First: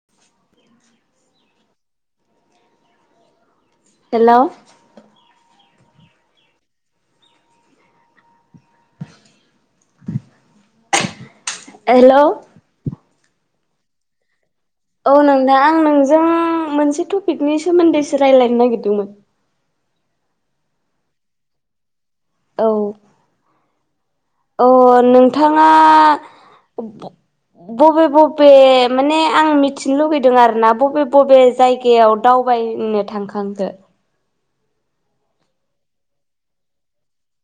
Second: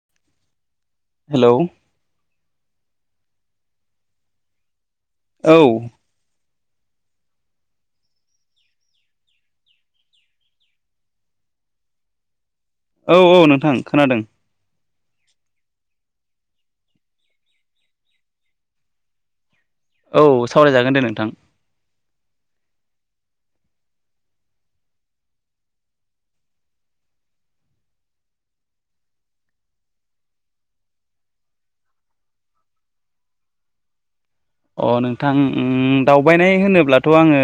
[unintelligible] Hello hello औ hello औ-औ नोंथां खोनादों औ नोंथां आं नोंजों मोनसे टपिकनि सोमोन्दैसो रायलायनो नागिरदोंमोन औ सावरायजागोन दे नोंथां औ अ नोंथाङा बबे बबे माने आं मिथिनो लुुबैदों आरोना बबे बबे जायगायाव दावबायनो थांखांखो अ नोंथां दावबायनाय होनोब्लाथ' आङो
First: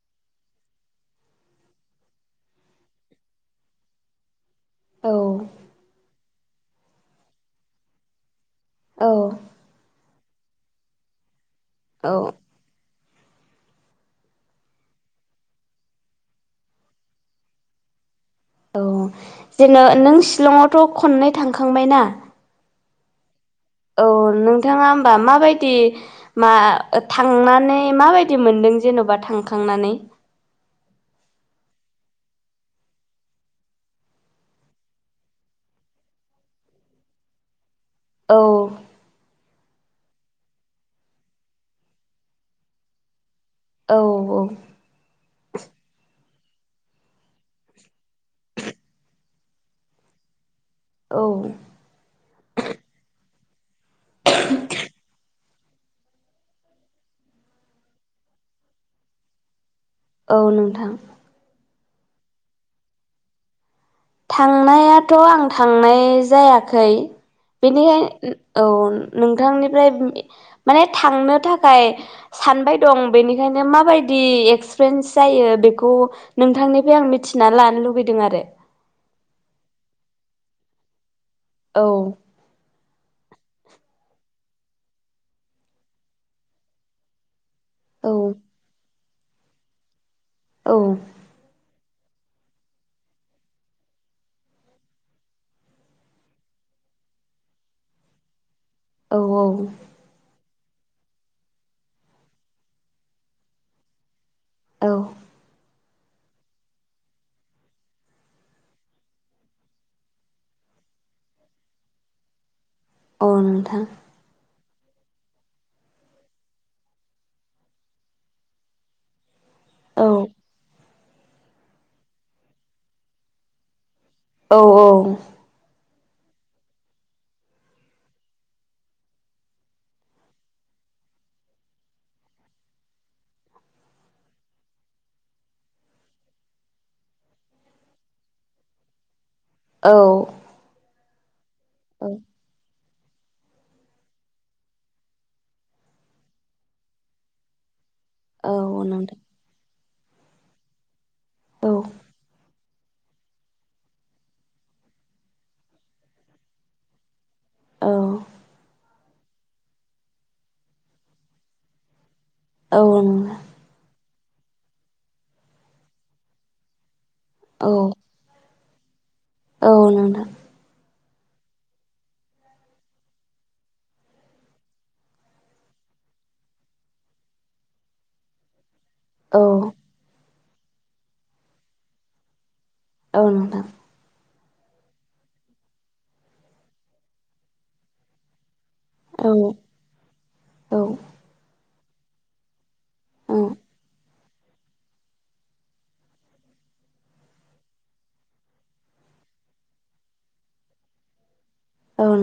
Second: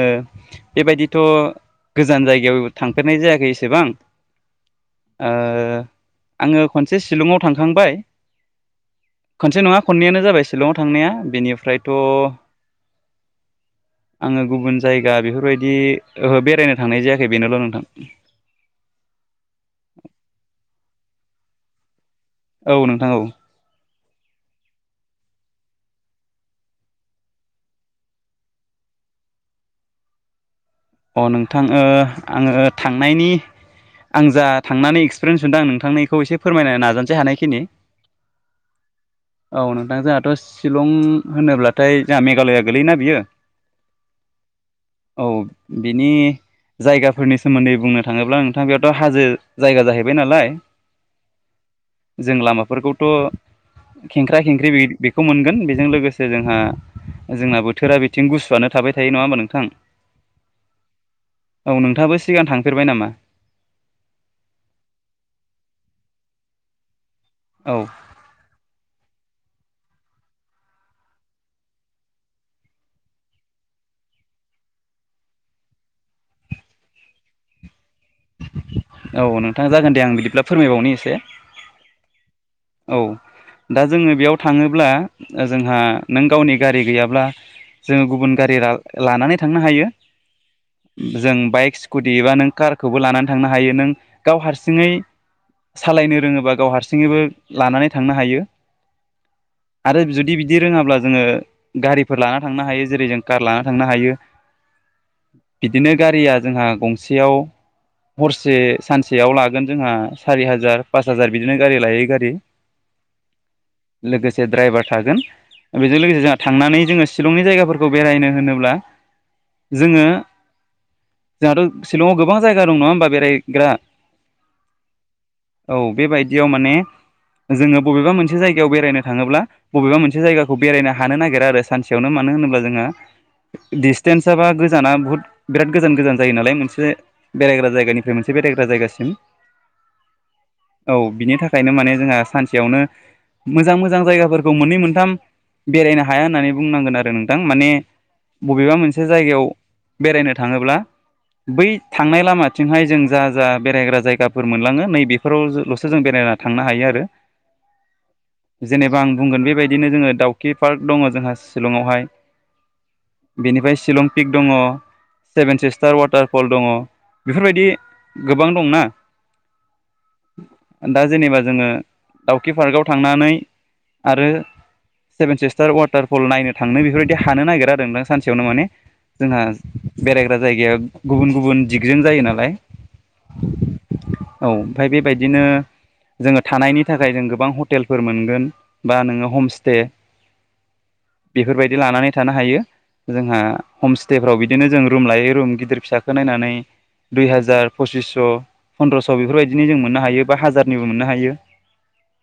बेबायदिथ' गोजान जायगायाव थांफेरनाय जायाखै एसेबां औ ओ आङो खनसे सिलंआव थांखांबाय औ खनसे नङा खननैयानो जाबाय सिलंआव थांनाया बेनिफ्रायथ' औ आङो गुबुन जायगा बेफोरबायदि ओहो बेरायनो थांनाय जायाखै बेनोल' नोंथां औ जेन' नों शिलंआवथ' खननै थांखांबायना औ नोंथां औ औ नोंथाङा होमबा माबायदि मा थांनानै माबायदि मोनदों जेन'बा थांखांनानै अ नोंथां ओ आङो ओ थांनायनि आं जा थांनानै एक्सपिरियेन्स मोनदों आं नोंथांनो इखौ एसे फोरमायनो नाजानोसै हानायखिनि औ औ नोंथां जोंहाथ' शिलं होनोब्लाथाय जोंहा मेघालया गोलैयोना बियो औ औ औ बिनि जायगाफोरनि सोमोन्दै बुंनो थाङोब्ला नोंथां बेयावथ' हाजो जायगा जाहैबाय नालाय औ जों लामाफोरखौथ' खेंख्रा खेंख्रि बे बेखौ मोनगोन बेजों लोगोसे जोंहा जोंना बोथोरा बिथिं गुसुआनो थाबाय थायो नङा होमबा नोंथां औ नोंथां औ नोंथाङाबो सिगां थांफेरबाय नामा? थांनायाथ' आं थांनाय जायाखै औ बेनिखाय औ नोंथांनिफ्राय माने थांनो थाखाय सानबाय दं बेनिखायनो माबायदि एक्सफ्रेन्स जायो बेखौ नोंथांनिफ्राय आं मिथिना लानो लुुबैदों आरो। औ नोंथां जागोन दे आं बिदिब्ला फोरमायबावनि एसे औ औ दा जोङो बेयाव थाङोब्ला जोंहा नों गावनि गारि गैयाब्ला जों औ गुबुन गारि ला-लानानै थांनो हायो औ जों बाइक कुटिबा नों कारखौबो लानानै थांनो हायो नों गाव हारसिङै सालायनो रोङोबा गाव हारसिङैबो लानानै थांनो हायो। औ औ आरो जुदि बिदि रोङाब्ला जोङो गारिफोर लाना थांनो हायो जेरै जों कार लाना थांनो हायो। औ बिदिनो गारिया जोंहा गंसेयाव हरसे सानसेयाव लागोन जोंहा सारि हाजार पास हाजार बिदिनो गारि लायै गारि अ नोंथां लोगोसे द्राइभार थागोन। बेजों लोगोसे जोंहा थांनानै जोङो शिलंनि जायगाफोरखौ बेरायनो होनोब्ला औ जोङो जाङाथ' सिलंआव गोबां जायगा दं नङा होमबा बेरायहैग्रा औ औ औ बेबायदियाव माने जोङो बबेबा मोनसे जायगायाव बेरायनो थाङोब्ला बबेबा मोनसे जायगाखौ बेरायनो हानो नागिरा आरो सानसेयावनो मानो होनोब्ला जोंहा दिडसटेन्सा बा गोजाना बुहुत बिराद गोजान गोजान जायो नालाय मोनसे बेरायग्रा जायगानिफ्राय मोनसे बेरायग्रा जायगासिम औ औ बिनि थाखायनो माने जोंहा औ सानसेयावनो मोजां मोजां जायगाफोरखौ मोननै मोनथाम बेरायनो हाया होननानै बुंनांगोन आरो नोंथां माने बबेबा औ मोनसे नोंथां जायगायाव बेरायनो थाङोब्ला बै औ थांनाय लामाथिंहाय जों जा जा बेरायग्रा जायगाफोर मोनलाङो नैबे फोरावल'सो जों बेरायना थांनो हायो आरो औ जेनेबा आं बुंगोन बेबायदिनो जोङो दाउखि पार्क दङ' जोंहा शिलंआवहाय‌। औ बेनिफाय शिलं पिक दङ' सेभेन सिस्टार वाटारफल दङ' बेफोरबायदि औ गोबां दंना औ नंथां दा जेनेबा जोङो दाउखि पार्कआव थांनानै आरो सेभेन सिस्टार वाटारफल नायनो थांनो बेफोरबायदि हानो नागिरा आरो नोंथां सानसेयावनो माने जोंहा औ बेरायग्रा जायगाया गुबुन गुबुन दिगजों जायो नालाय औ नोंथां औ फाय बेबायदिनो जोङो थानायनि थाखाय जों गोबां हटेलफोर मोनगोन बा औ नोङो हमस्टे औ बेफोरबायदि लानानै थानो हायो। जोंहा हमस्टेफ्राव बिदिनो जों रुम लायै रुम गिदिर फिसाखौ नायनानै दुइ हाजार पसिसस' फन्द्रस' बेफोरबायदिनो जों मोननो हायो बा हाजारनिबो मोननो हायो। ओं।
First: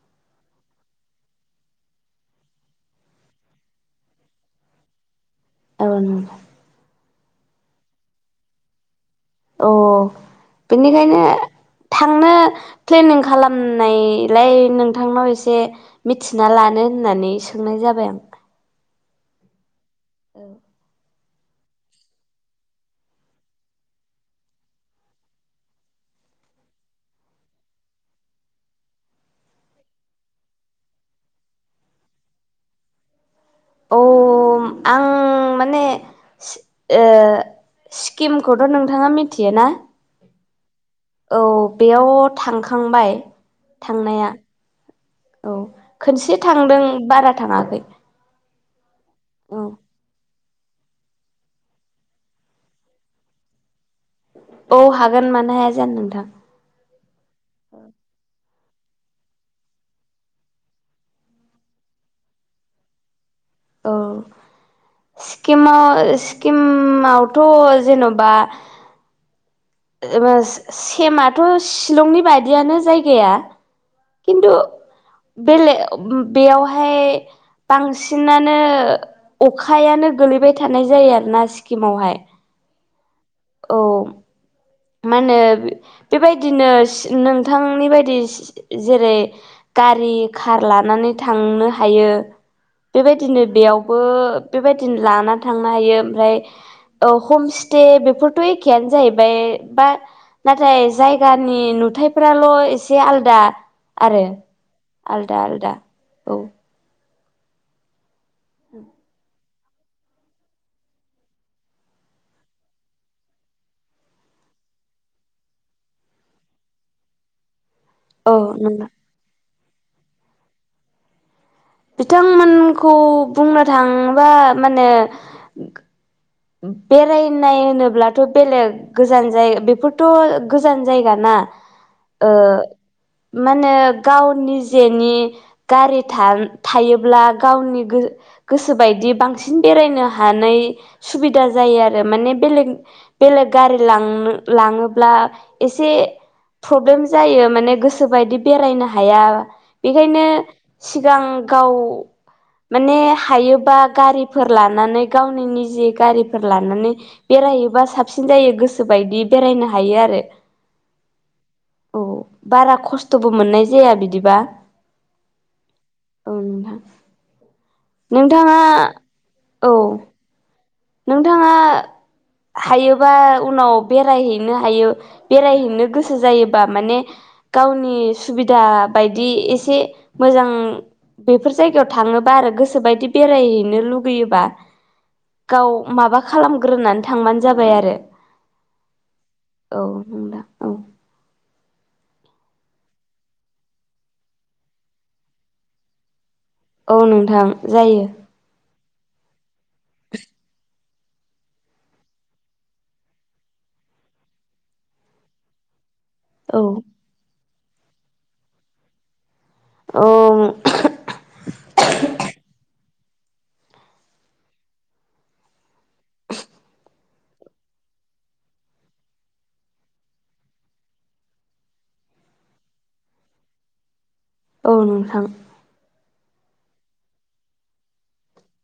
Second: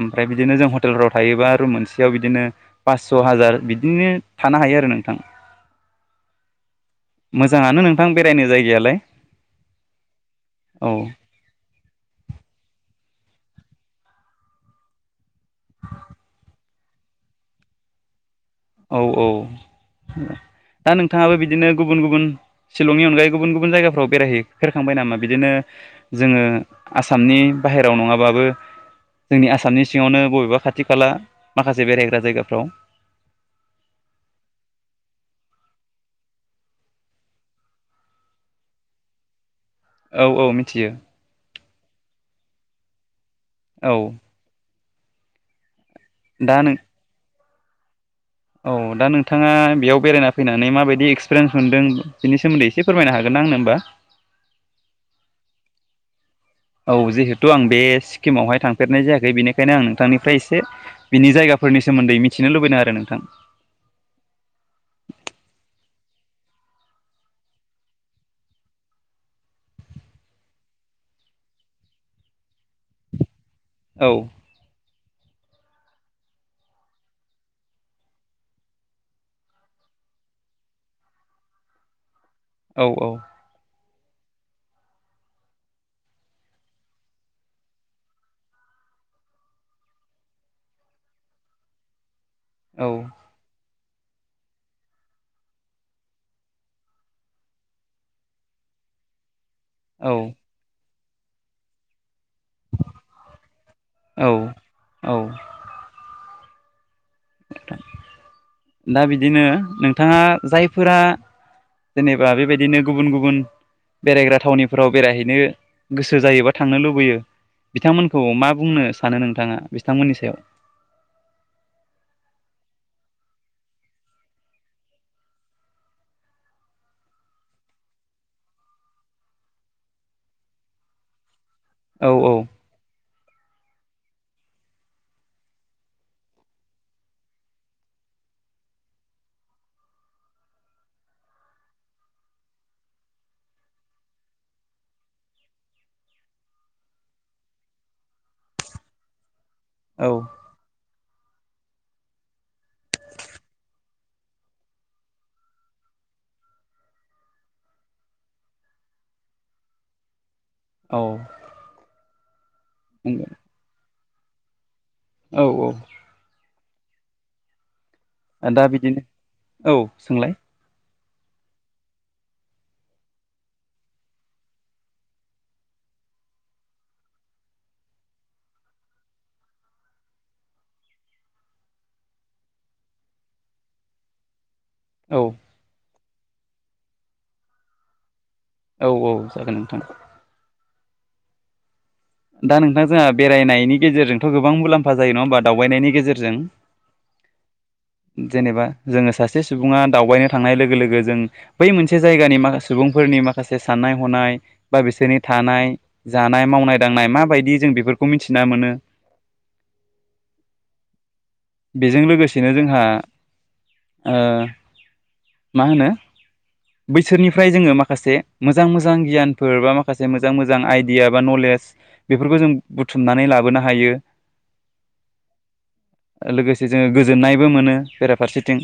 ओमफ्राय बिदिनो जों हटेलफ्राव थायोबा रुम मोनसेयाव बिदिनो पास्स' हाजार बिदिनो थानो हायो आरो नोंथां। ओं। मोजाङानो नोंथां बेरायनो जायगायालाय। औ औ बेनिखायनो थांनो प्लेनिं खालामनायलाय नोंथांनाव एसे मिथिना लानो होननानै सोंनाय जाबाय आं। औ औ दा नों नोंथाङाबो बिदिनो गुबुन गुबुन शिलंनि अनगायै गुबुन गुबुन जायगाफ्राव बेरायहै फेरखांबाय नामा बिदिनो जोङो आसामनि बाहेरायाव नङाबाबो जोंनि आसामनि सिङावनो बबेबा खाथि खाला माखासे बेरायग्रा जायगाफ्राव औ आं माने ओ स्किमखौथ' नोंथाङा मिथियो ना? औ औ मिथियो औ बेयाव थांखांबाय औ थांनाया। औ खनसे दा नों थांदों बारा थाङाखै। औ दा नोंथाङा औ बेयाव बेरायना फैनानै माबायदि एक्सपिरियन्स मोनदोंनि बिनि सोमोन्दै एसे फोरमनो हागोन ना आंनो होमबा? औ हागोन मानो हाया जानो नोंथां। औ जिहेथु आं बे सिक्किमावहाय थांफेरनाय जायाखै बेनिखायनो आं नोंथांनिफ्राय एसे बिनि जायगाफोरनि सोमोन्दै मिथिनो लुबैदों आरो नोंथां। औ सिक्किमाव सिक्किमावथ' जेनबा सेमाथ' शिलंनि बायियानो जायगाया। औ। [inaudible] बेले ब-बेयावहाय बांसिनानो अखायानो गोलैबाय थानाय जायो आरोना सिक्किमावहाय। औ औ। औ। मा होनो बेबायदिनो नोंथांनि बायदि, जेरै गारि कार लानानै थांनो हायो बेबायदि। बिदिनो बेयावबो बेबायदिनो लानानै थांनो हायो ओमफ्राय औ हमस्टे बेफोरथ' एखेआनो जाहैबाय। बा औ नाथाय जायगानि नुथायाइफोराल' एसे आलदा आरो औ औ आलदा आलदा औ। दा बिदिनो नोंथाङा जायफोरा जेनेबा बेबायदिनो गुबुन गुबुन बेरायग्रा थावनिफोराव बेरायहैनो गोसो जायोबा थांनो लुबैयो। बिथांमोनखौ औ मा बुंनो नंगौ सानो नोंथाङा बिथांमोननि सायाव? बिथांमोनखौ बुंनो थांङोबा माने बेरायनाय होनोब्लाथ' बेलेग गोजान जाय बेफोरथ' गोजान जायगा ना औ औ ओ मानो गाव नि जेनि गारि था-थायोब्ला गावनि गोसोबायदि बांसिन बेरायनो हानाय सुबिदा जायो आरो माने बेलेग बेलेग गारि लां लाङोब्ला एसे प्रब्लेम जायो माने गोसोबायदि बेरायनो हाया औ बेखायनो सिगां गाव, माने हायोबा गारिफोर लानानै गावनि निजि गारिफोर लानानै बेरायोबा साबसिन जायो गोसो बायदि बेरायनो हायो आरो औ औ बारा खस्थ'बो मोननाय जाया बिदिबा। औ औ औ नोंथां नोंथाङा दा बिदिनो औ नोंथाङा हायोबा उनाव बेरायहैनो हायो। बेरायहैनो गोसो जायोबा माने, गावनि सुबिदा बायदि एसे मोजां, बेफोर जायगायाव थाङोबा आरो गोसोबायदि बेरायहैनो लुगैयोबा, औ गाव माबा खालामग्रोनानै थांबानो जाबाय आरो औ औ जागोन औ नोंथां [unintelligible] औ दा नोंथां जोंहा बेरायनायनि गेजेरजोंथ' गोबां मुलाम्फा जायो नङा होमबा दावबायनायनि गेजेरजों, औ नोंथां जायो। जेनेबा जोङो सासे सुबुङा दावबायनो थांनाय लोगो लोगो जों बै मोनसे जायगानि माखासे सुबुंफोरनि माखासे साननाय हनाय बा बिसोरनि थानाय, जानाय औ मावनाय दांनाय माबायदि जों बेफोरखौ मिथिना मोनो औ बेजों लोगोसेनो जोंहा ओ मा होनो, बैसोरनिफ्राय जोङो माखासे मोजां मोजां गियानफोर बा माखासे मोजां मोजां आइडिया बा नलेज बेफोरखौ जों बुथुमनानै लाबोनो हायो। औ नोंथां लोगोसे जोङो गोजोननायबो मोनो बेराफारसेथिं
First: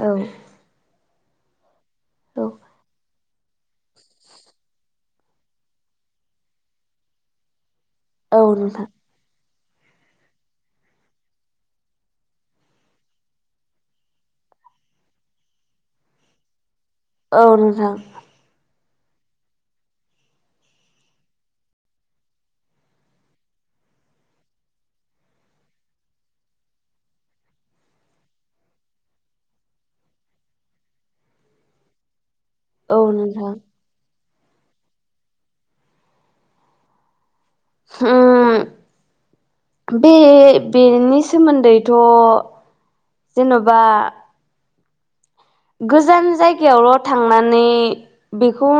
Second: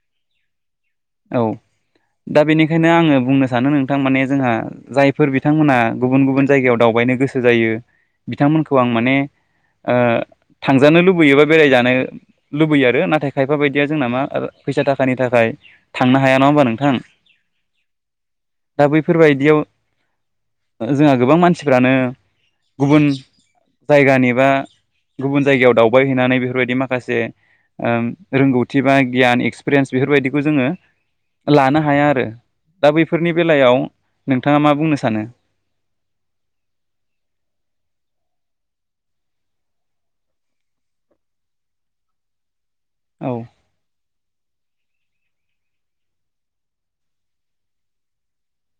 औ। औ दा औ बेनिखायनो आङो बुंनो सानो नों थारमाने जोंहा जायफोर बिथांमोनहा गुबुन गुबुन जायगायाव दावबायनो गोसो जायो। औ बिथांमोनखौ आं नोंथां माने ओ थांजानो लुबैयोबा बेरायजानो, लुबैयो आरो नाथाय खायफा बायदिया जोंना मा फैसा थाखानि थाखाय थांनो हाया नङा होमबा नोंथां, औ नोंथां। दा बैफोरबायदियाव जोंहा गोबां मानसि मानसिफ्रानो गुबुन जायगानि बा गुबुन जायगायाव दावबाय हैैनानै बेफोरबायदि माखासे ओं रोंगौथि बा गियान एक्सपिरियेन्स बेफोरबायदिखौ जोङो। लानो हाया आरो दा औ बैफोरनि नोंथां बेलायाव नोंथाङा मा बुंनो सानो? [unintelligible] बे बेनि सोमोन्दैथ' औ जेन'बा, गोजान जायगायावल' थांनानै बेखौ,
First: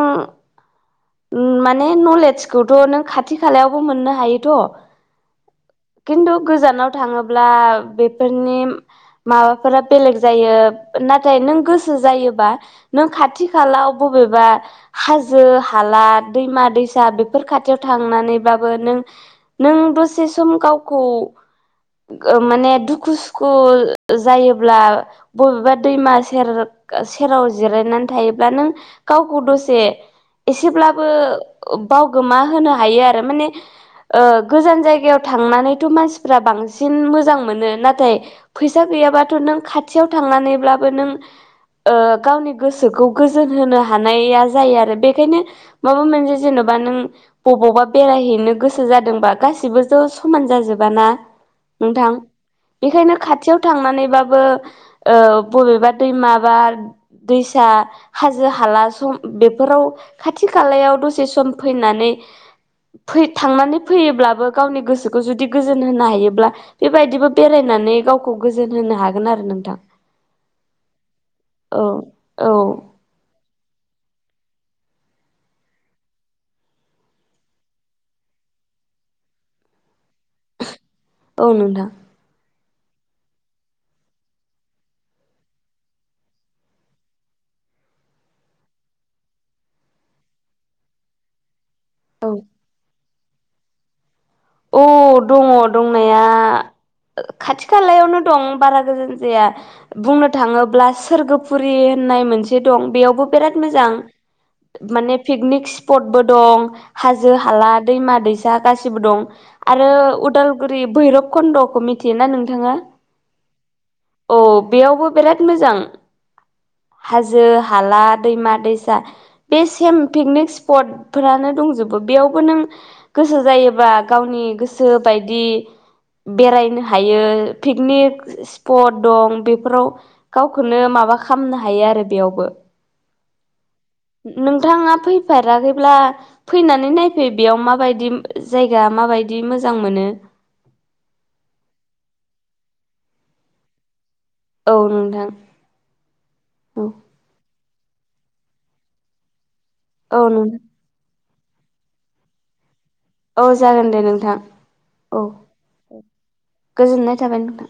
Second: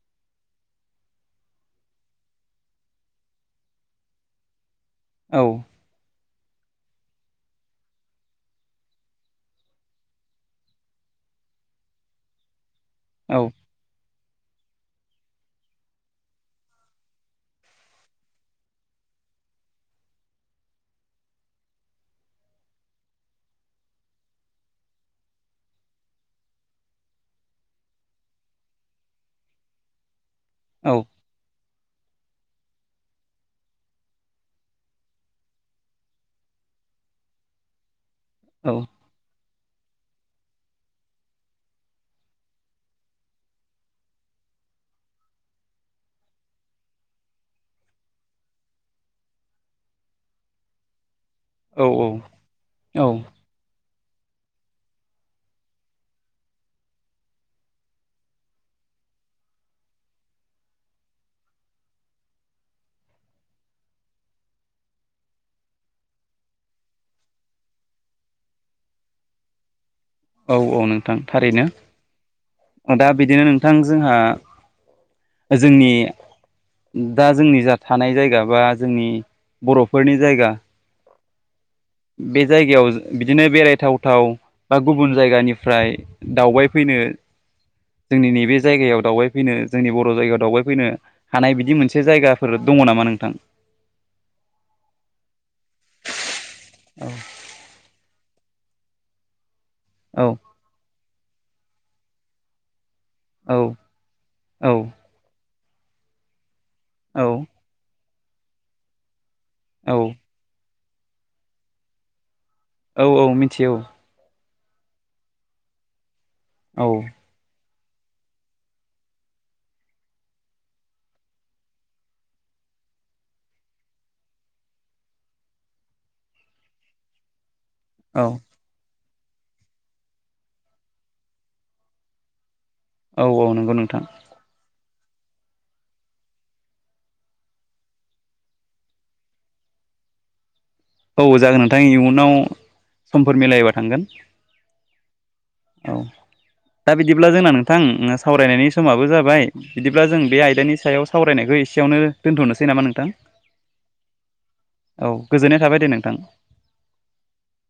उम माने नलेजखौथ' नों खाथि खालायावबो मोननो हायोथ' औ खिन्थु गोजानाव थाङोब्ला बेफोरनि, माबाफोरा बेलेग जायो नाथाय नों गोसो जायोबा। नों औ खाथि खालाव बबेबा हाजो हा हाला दैमा दैसा बेफोर खाथियाव थांनानैबाबो नों, नों दसे सम गावखौ, माने दुखु सुखु जायोब्ला। बबेबा दैमा सेर सेराव जिरायनानै थायोब्ला नों गावखौ दसे, औ एसेब्लाबो बावगोमा होनो हायो। आरो माने, गोजान जायगायाव थांनानैथ' मानसिफ्रा बांसिन मोजां मोनो नाथाय, औ फैसा गैयाबाथ' नों खाथियाव थांनानैब्लाबो नों गावनि गोसोखौ गोजोन होनो हानाया जायो आरो बे खायनो माबा मोनसेे जेन'बा नों अबावबा बेरायहैनो गोसो जादोंबा गासिबो ज' समान जाजोब ना। नोंथां औ बेखायनो खाथियाव थांनानैबाबो बबेबा दैमाबा दैसा हाजो हाला सम बेफोराव खाथि खालायाव दसे सम फैनानै फै थांनानै फैयोब्लाबो गावनि गोसोखौ जुदि गोजोन होनो हायोब्ला बेबायदिबो बेरायनानै गावखौ गोजोन होनो हागोन आरो नोंथां। औ औ नोंथां थारैनो। औ औ दा बिदिनो नोंथां जोंहा जोंनि दा जोंनि जा थानाय जायगा बा जोंनि बर'फोरनि जायगा औ नोंथां। बे जायगायाव बिदिनो बेरायथावथाव बा गुबुन जायगानिफ्राय दावबायफैनो जोंनि नैबे जायगायाव दावबायफैनो जोंनि बर' जायगायाव दावबायफैनो हानाय बिदि मोनसे से औ जायगाफोर दङ नामा नोंथां? अ दङ' दंनाया खाथि खालायावनो दं बारा गोजान जाया। बुंनो औ थाङोब्ला सोरगोफुरि होननाय मोनसे दं बेयावबो औ बेराद मोजां। माने पिकनिक स्पटबो दं औ हाजो हाला दैमा दैसा गासिबो दं। आरो औ उदालगुरि भैरब कन्द'खौ मिथियोना नोंथाङा? औ औ मिथि औ। अ बेयावबो बिराद मोजां। औ। हाजो हाला, दैमा दैसा। बे सेम पिकनिक स्पट फोरानो दंजोबो बेयावबो नों गोसो जायोबा गावनि गोसो बायदि बेरायनो हायो पिकनिक औ स्फट दं बेफोराव गावखौनो माबा खामनो हायो आरो बेयावबो। औ औ नंगौ नोंथां। नोंथाङा फैफेराखैब्ला फैनानै नायफै बेयाव माबायदि जाय या माबायदि मोजां मोनो। औ जागोन नोंथां इयुनाव समफोर मिलायोबा थांगोन। औ नोंथां। औ औ दा बिदिब्ला जोंना नोंथां सावरायनायनि समाबो जाबाय। बिदिब्ला औ जों बे नोंथां आयदानि सायाव सावरायनायखौ एसेयावनो दोनथ'नोसै नामा नोंथां। ओ जागोन दे नोंथां औ। खोनोंथां। गोजोननाय थाबाय नोंथां।